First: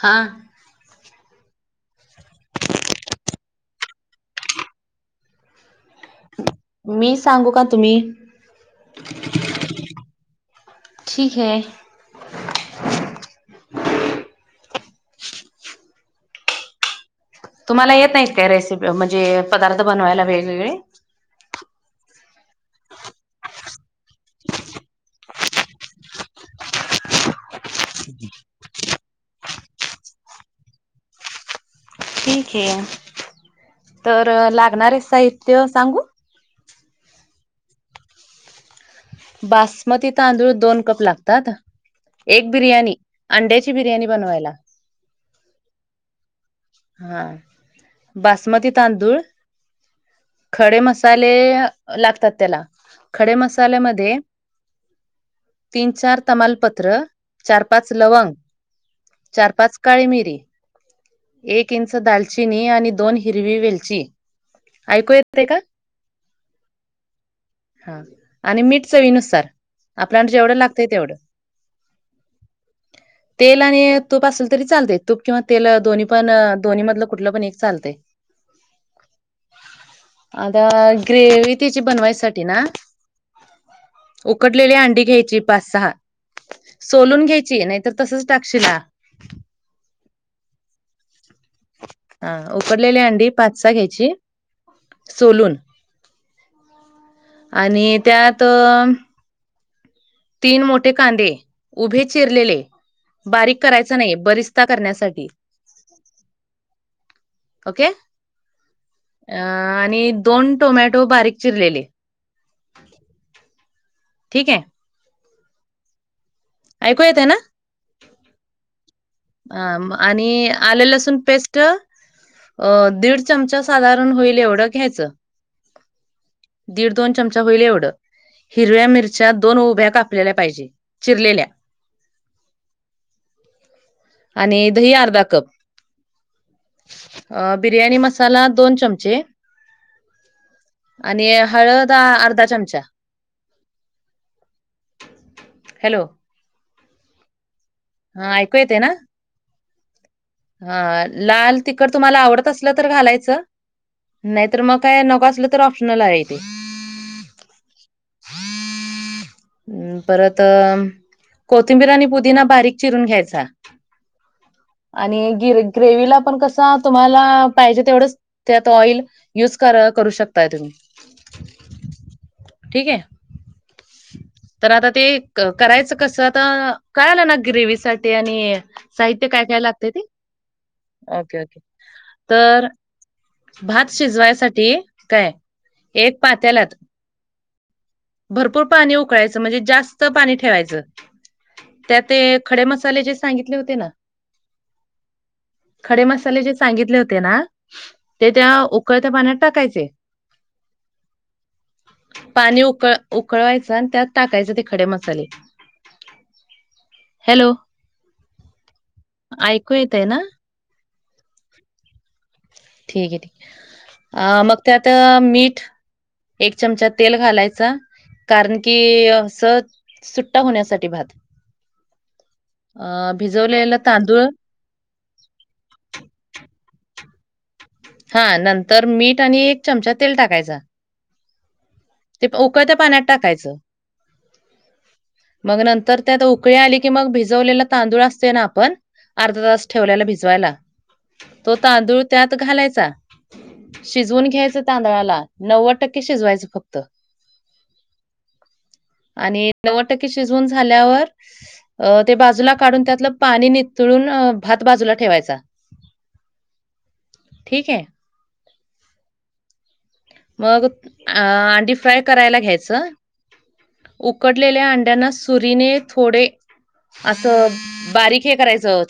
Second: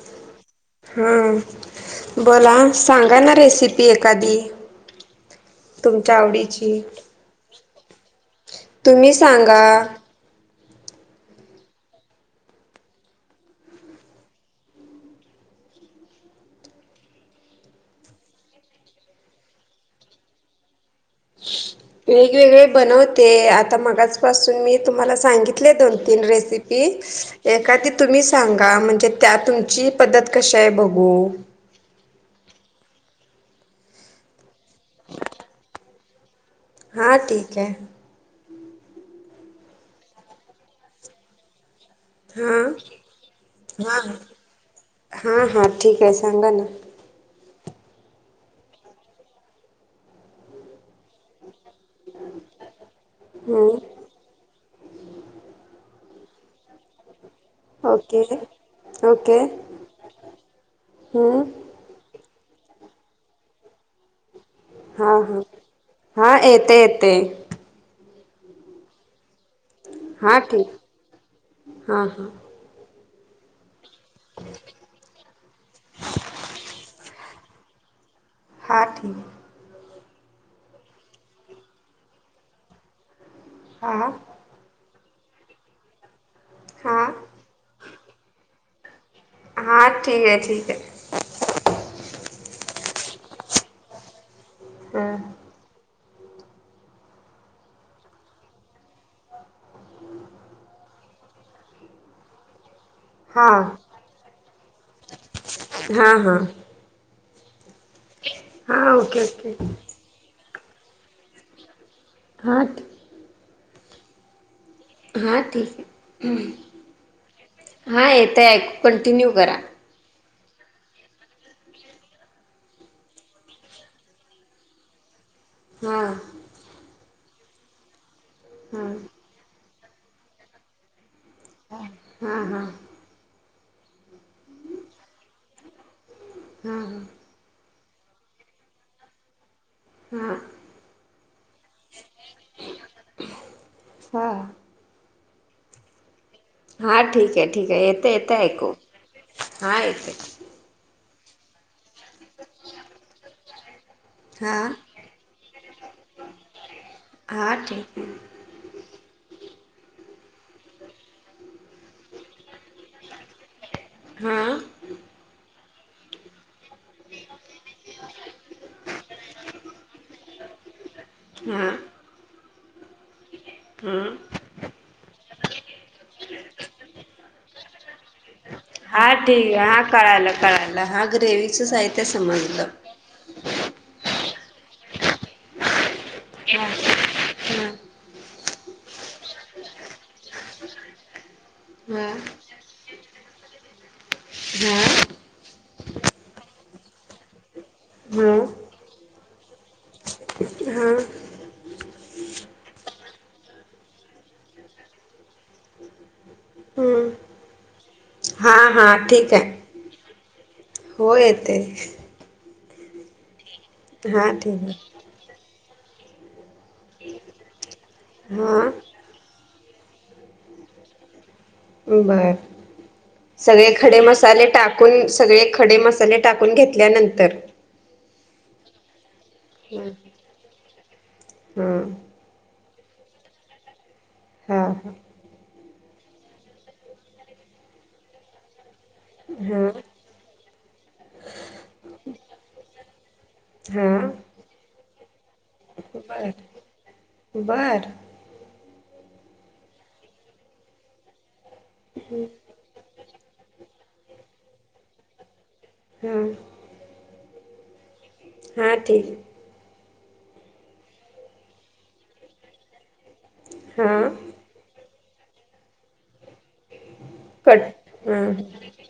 हां हा. बोला सांगा ना रेसिपी एखादी तुमच्या आवडीची मी सांगू का तुम्ही तुम्ही सांगा ठीक आहे. तुम्हाला येत नाहीत. काय रेसिपी म्हणजे पदार्थ बनवायला वेगवेगळे? वेगवेगळे बनवते. आता मगाच पासून मी तुम्हाला सांगित तले. दोन-तीन रेसिपी. एखादी तुम्ही सां गा? त्यात तुमची पद्धत कशी आहे बघू? ठीक आहे तर लागणार साहित्य सांगू? हां, ठीक आहे. बासमती तांदूळ दोन कप लागतात. एक हा बिर्याणी अंड्याची हा बिर्याणी बनवायला. हा हा ठीक आहे. सांगा ना. हा बासमती तांदूळ, खडे मसाले लागतात. त्याला खडे हम्म मसाल्यामध्ये तीन-चार तमालपत्र चार-पाच ओके लवंग, ओके चार-पाच काळी मिरी, हम्म एक इंच दालचिनी आणि दोन हिरवी वेलची, हा ऐकू हा येते का हा येते येते. हा आणि मीठ चवीनुसार आपल्याला हां जेवढं ठीक लागतंय तेवढं, हां हां तेल आणि तूप असेल तरी चालते. तूप किंवा तेल दोन्ही पण दोन्ही मधलं कुठलं पण एक चालतय. हा ठीक आहे. आता ग्रेवी त्याची बनवायसाठी ना. हा उकडलेली अंडी घ्यायची पाच-सहा हां सोलून घ्यायची नाही तर तसच टाकशिला. हां, ठीक आहे. ठीक आहे. हा उकडलेली अंडी पाच सहा घ्यायची. सोलून आणि त्यात तीन मोठे कांदे उभे चिरलेले हां बारीक करायचे नाही. बरिस्ता करण्यासाठी हा हा ओके हां ओके अ ओके आणि दोन टोमॅटो बारीक चिरलेले हा ठीकये. हां ठीकये. ऐकू येतय ना हा येतय ऐकू कंटिन्यू करा हां म आणि आल लसूण पेस्ट अ दीड चमचा साधारण हुईल एवढं घ्यायचं. हा दीड दोन चमचा होईल एवढं हिरव्या हां मिरच्या दोन उभ्या काप पल्याला पाहिजे चिरलेल्या हा हां हां आणि दही अर्धा कप हां हां अ बिर्याणी मसाला दोन चमचे हां आणि हळद आ आर्धा चमचा हां हॅलो हा ठीकय ठीकय येत येत ऐकू हा येतय हा लाल तिखट तुम्हाला आवडत असलं तर घालायचं. हां नायतर म काय नको असलं तर ऑप्शनल आहे तेे हां ठीके हं परत अ कोथिंबीर आणि पुदीना बारीक चिरून घ्यायचा. हां आणि गिर ग्रेवीला पण कसा तुम्हाला पाहिजे तेवढंच त्यात ऑइल युज कर अ करू शकताय तुम्ही हां ठीके. हं तर आता ते क करायचं कसं आता कळालं ना ग्रेवीसाठी आणि हां साहित्य काय ठीक काय आहे हां लागतय ते कळालं कळालं हां ओके ओके ग्रेव्हीचं साहित्य तर समजलं भात शिजवायसाठी काय एक हां पातेल्यात हां भरपूर पाणी उकळायच म्हणजे जास्त पाणी ठेवायचं. त्यात हां ते खडे मसाले जे सांगितले होते ना हां खडे मसाले जे सांगितले होते ना ते हां त्या उकळत्या पाण्यात टाकायचे. हां पाणी ऊकळ ऊकळवाय च अन् त्यात टाकायचं ते खडे मसाले हॅलो हां हां ठीकये. कू येतय ना हो येतय. ठीके ठीके हा अ ठीक मग आहे. त्यात अ मीठ एक चमचा तेल घालायच कारण हा की स सुट्टा होण्यासाठी भात अ [unintelligible] सगळे भिजवलेला खडे तांदूळ मसाले टाक कून सगळे खडे मसाले टाकून घेतल्यानंतर हां. नंतर मीठ आणि एक चमचा तेल टाकायचा. हम्म. ते प उकळ्या पाण्यात टाकायचं. ह ह. मग नंतर त्यात उकळी आली की, मग. भिजवलेल तांदूळ असतोय ना. आपण. अर्धा हा तास ठेवल्याला भिजवायला. तो तांदूळ त्यात घालाय चा. हा हा शिजवून घ्यायच तांदळाला. नव्वद टक्के बर शिजवायचं फक्त. बर. आणि नव्वद टक्के शिजून झाल्यावर. ते बाजूला काढून त्यातलं पाणी नितळून. भात बाजूला ठेवायचा. हम्म ठीके. हा ठीके. मग अंडी फ्राय करायला घ्यायच. हा उकड लेल्या अंड्यांना. सुरीने थोडे असं कट हा बारीक हे करायचं.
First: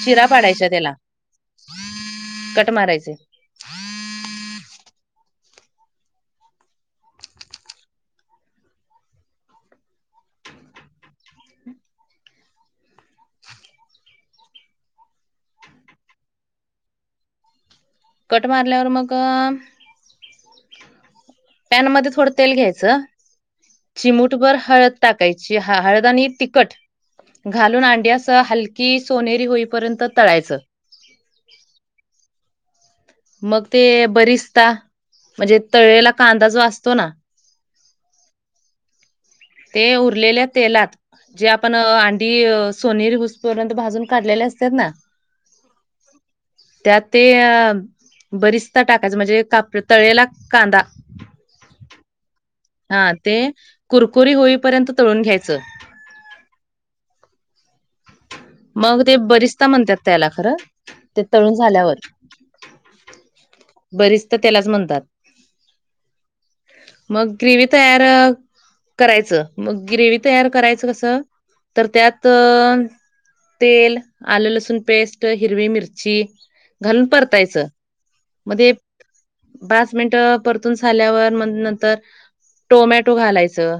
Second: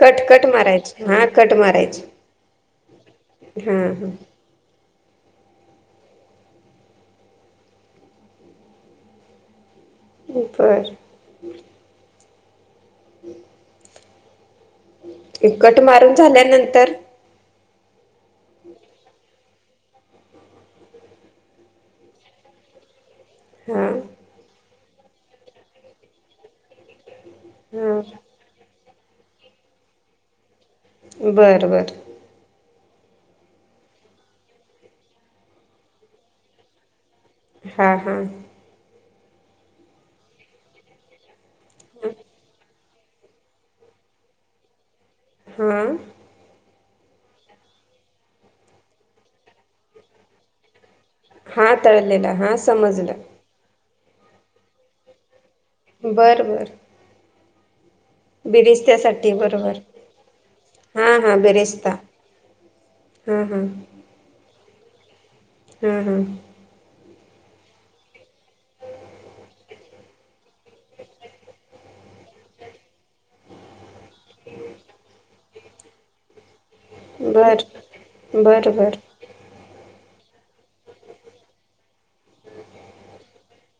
कट चिरा कट पाडायच्या त्याला. मारायचे हा कट मारायचे. ह ह. बर. हम् [inaudible] ते कट मारून झाल्यानंतर. कट मारल्यावर. मग अं पॅन मधे थोडं तेल घ्यायचं. हा चिमूटभर हळद, टाकायची. हा हाळद आणि तिकट. घालून हा आंडी अस हलकी, सोनेरी होईपर्यंत तळायचं. बरं बरं. मग ते बरीचता. म्हणजे तळेला कांदा जो असतो ना. हा हम्म. ते उरलेल्या तेलात. जे आपण अंडी सोनीर हुस पर्यंत. भाजून काढलेले असतात ना. मअ. त्यात ते बरीचदा टाकायच. म्हणजे काप तळेला कांदा. हा तळलेला. हा हा ते कुरकुरी होईपर्यंत तळून घ्यायचं. बरं बरं. मग ते बिरिस्त्यासाठी बरिस्ता बरोबर. म्हणतात त्याला खरं हा ते हा तळून बिरिस्ता. झाल्यावर ह हम्म. बरीस्ता त्यालाच म्हणतात. हम्म हम्म. मग ग्रीवी तयार करायचं. मग ग्रेवी तयार करायचं कसं. तर त्यात तेल, आलं, लसूण पेस्ट. हिरवी मिरची घालून परतायचं. बरं म ते. बरं बरं पाच मिनटं परतून झाल्यावर. म नंतर. टोमॅटो घालायचं.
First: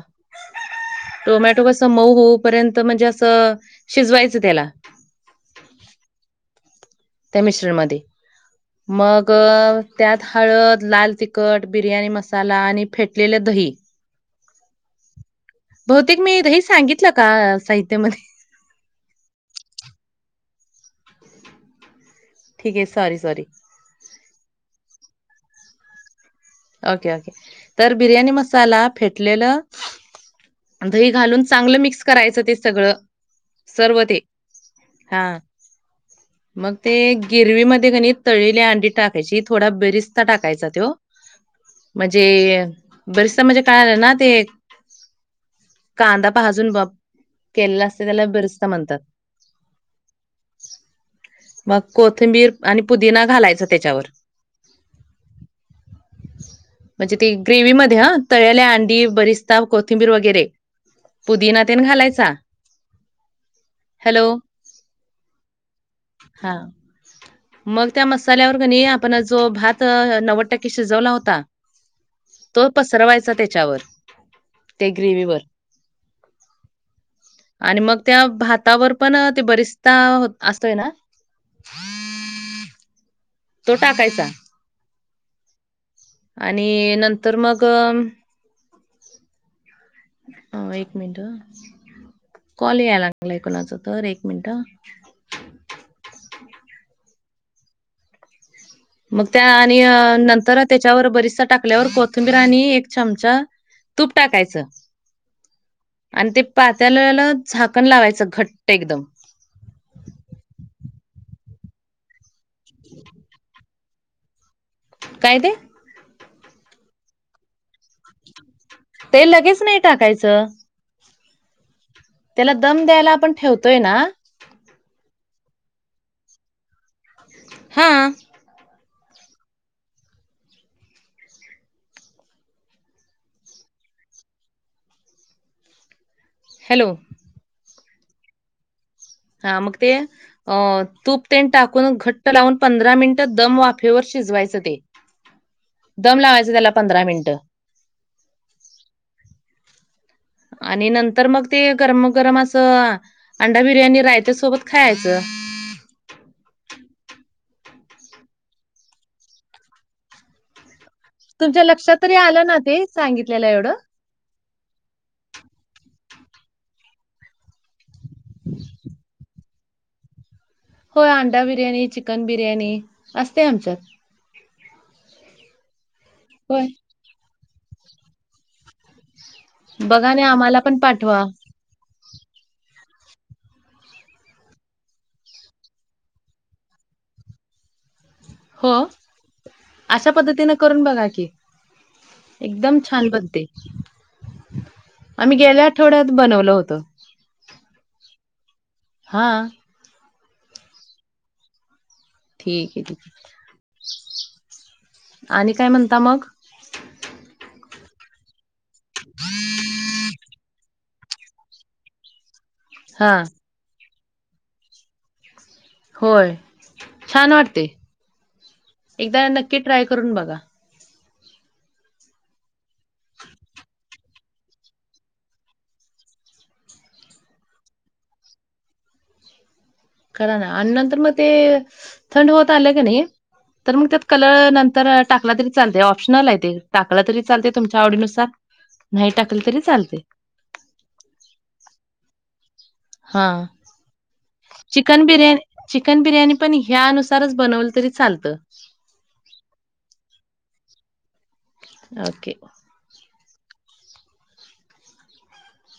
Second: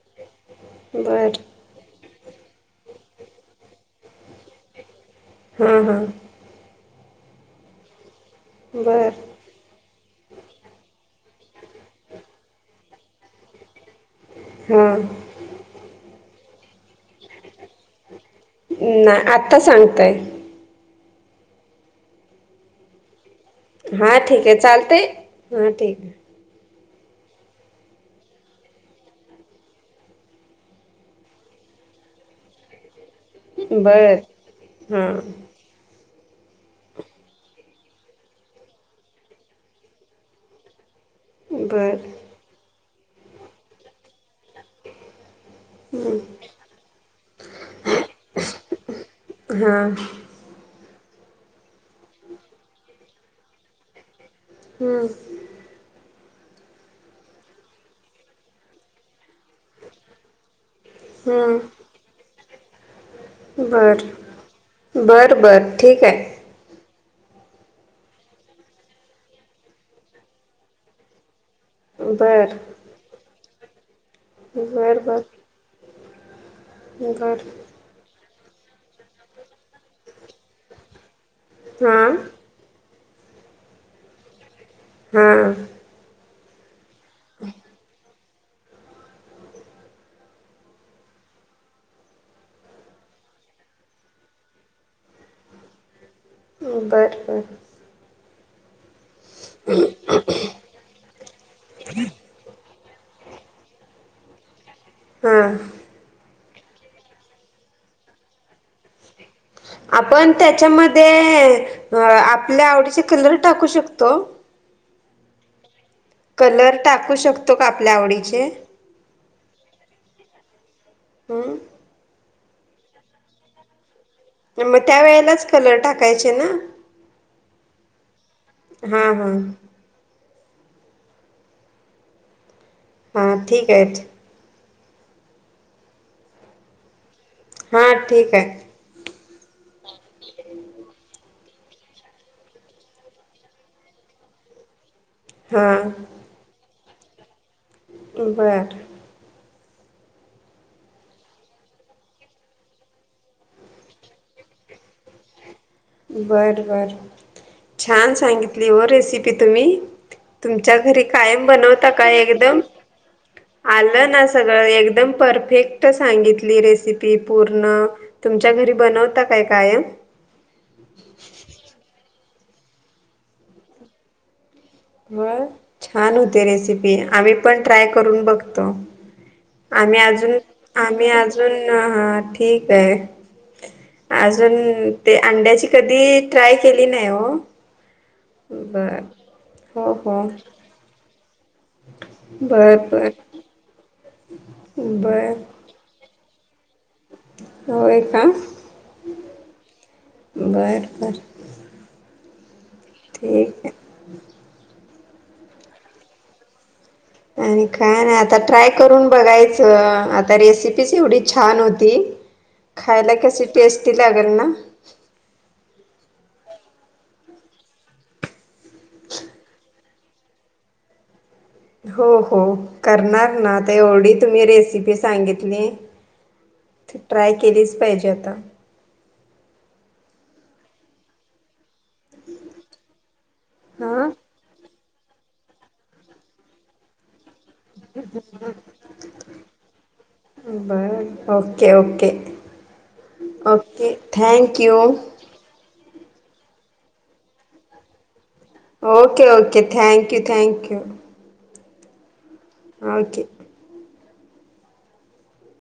बरं टोमॅटो कस मऊ होऊ पर्यंत. म्हणजे असं शिजवायचं त्याला. हम्म हम्म. त्या मिश्रणमध्ये. बरं मग त्यात हळद, लाल तिखट, बिर्याणी मसाला आणि फेटलेलं दही. हम्म. बहतेक मी दही सांगितलं का? साहित्यामध्ये. नाही आत्ता सांगतय ठीक आहे सॉरी सॉरी हा ठीक आहे चालते हा ठीक आहे ओके ओके तर बिर्याणी मसाला फेटलेलं दही घालून चांगलं मिक्स करायचं ते सगळं सर्व बरं ते हा मग ते गिरवीमध्ये कणी तळेली अंडी टाकायची थोडा बेरिस्ता टाकायचा तो बरं म्हणजे बरस म्हणजे काळालं ना ते कांदा पाजून ब केला असते त्याला बिरस्ता म्हणतात हा मग कोथिंबीर आणि पुदिना घालायच त्याच्यावर हम्म म्हणजे ते ग्रेवी मध्ये ह तळल्या अंडी बरीच कोथिंबीर वगैरे पुदीिनातेन घालायचा बर हॅलो बरं बर ठीक आहे हा मग त्या मसाल्यावर नाही आपण जो भात नव्वद टक्के शिजवला होता बरं तो पसरवायचा त्याच्यावर ते बरं बर ग्रेव्हीवर घर आणि मग त्या भातावर पण ते बरिचता असतोय ना हां तो टाकयचा हम आणि नंतर मग अ एक मिनट कॉल यायला लागलंय कोणाच तर एक मिनिट बरं बरं मग त्या आणि नंतरच त्याच्यावर बरीचसा टाकल्यावर कोथिंबीर आणि एक चमचा तूप टाकायचं हां आणि ते पात्यालाला झाकण लावायचं घट्ट एकदम आपण त्याच्यामध्ये आपल्या आवडीचे कलर टाकू शकतो कायदे कलर टाकू शकतो का आपल्या आवडीचे ते लगेच नाही टाकायचं हं त्याला दम द्यायला आपण ठेवतोय ना मग त्या वेळेलाच कलर टाकायचे ना हा हा हा हा ठीक आहे हॅलो हा ठीक आहे हा मग ते अ तूप ते टाकून घट्ट लावून पंधरा मिनिट दम वाफेवर शिजवायचं ते दम लावायचे त्याला पंधरा मिनिटं बर आणि नंतर मग ते गरम गरम असं अंडा बिर्याणी रायत्या सोबत खायचं बरं बर छान सांगितली हो रेसिपी तुम्ही तुमच्या घरी. कायम तुमच्या बनवता लक्षात का तरी आलं ना एकदम? ते सांगितलेलं एवढं आलं न सगळं एकदम परफेक्ट सांगितली रेसिपी पूर्ण. तुमच्या घरी बनवता काय काय? हो अंडा बिर्याणी, चिकन बिर्याणी असते आमच्यात. होय छान होते होय रेसिपी आम्ही पण ट्राय करून बघतो. आम्ही बघा ना अजून, आम्हाला पण आम्ही पाठवा अजून ठीक आहे. अजून ते अंड्याची कधी ट्राय केली नाही हो. हो बर. हो अशा हो पद्धतीने करून बघा की. बर एकदम छान बर बनते बर आम्ही गेल्या थोडाच बनवलं होतं. होय का? हा. बर बर. ठीकय. ठीक आहे. आणि काय म्हणता मग? आणि काय नाय आता ट्राय करून बघायचं आता रेसिपी एवढी छान होती हा खायला कशी टेस्टी लागेल ना. होय छान वाटते एकदा नक्की ट्राय करून बघा. हो हो करणार ना आता एवढी तुम्ही रेसिपी सांगितली. त ट्राय केलीच पाहिजे आता. करा ना आणि नंतर मग ते थंड होत आले का नाही तर मग त्यात हां कलर नंतर. टाकला तरी चालतंय ऑप्शनल आहे ते टाकला तरी चालतय तुमच्या आवडीनुसार नाही टाकले तरी चालतय. बरं ओके, ओके, हा okay thank you. Chicken biryani chicken biryani पण ह्या नुसारच बनवलं तरी चालतं. Okay, okay thank you, thank you. Okay. हा ओके.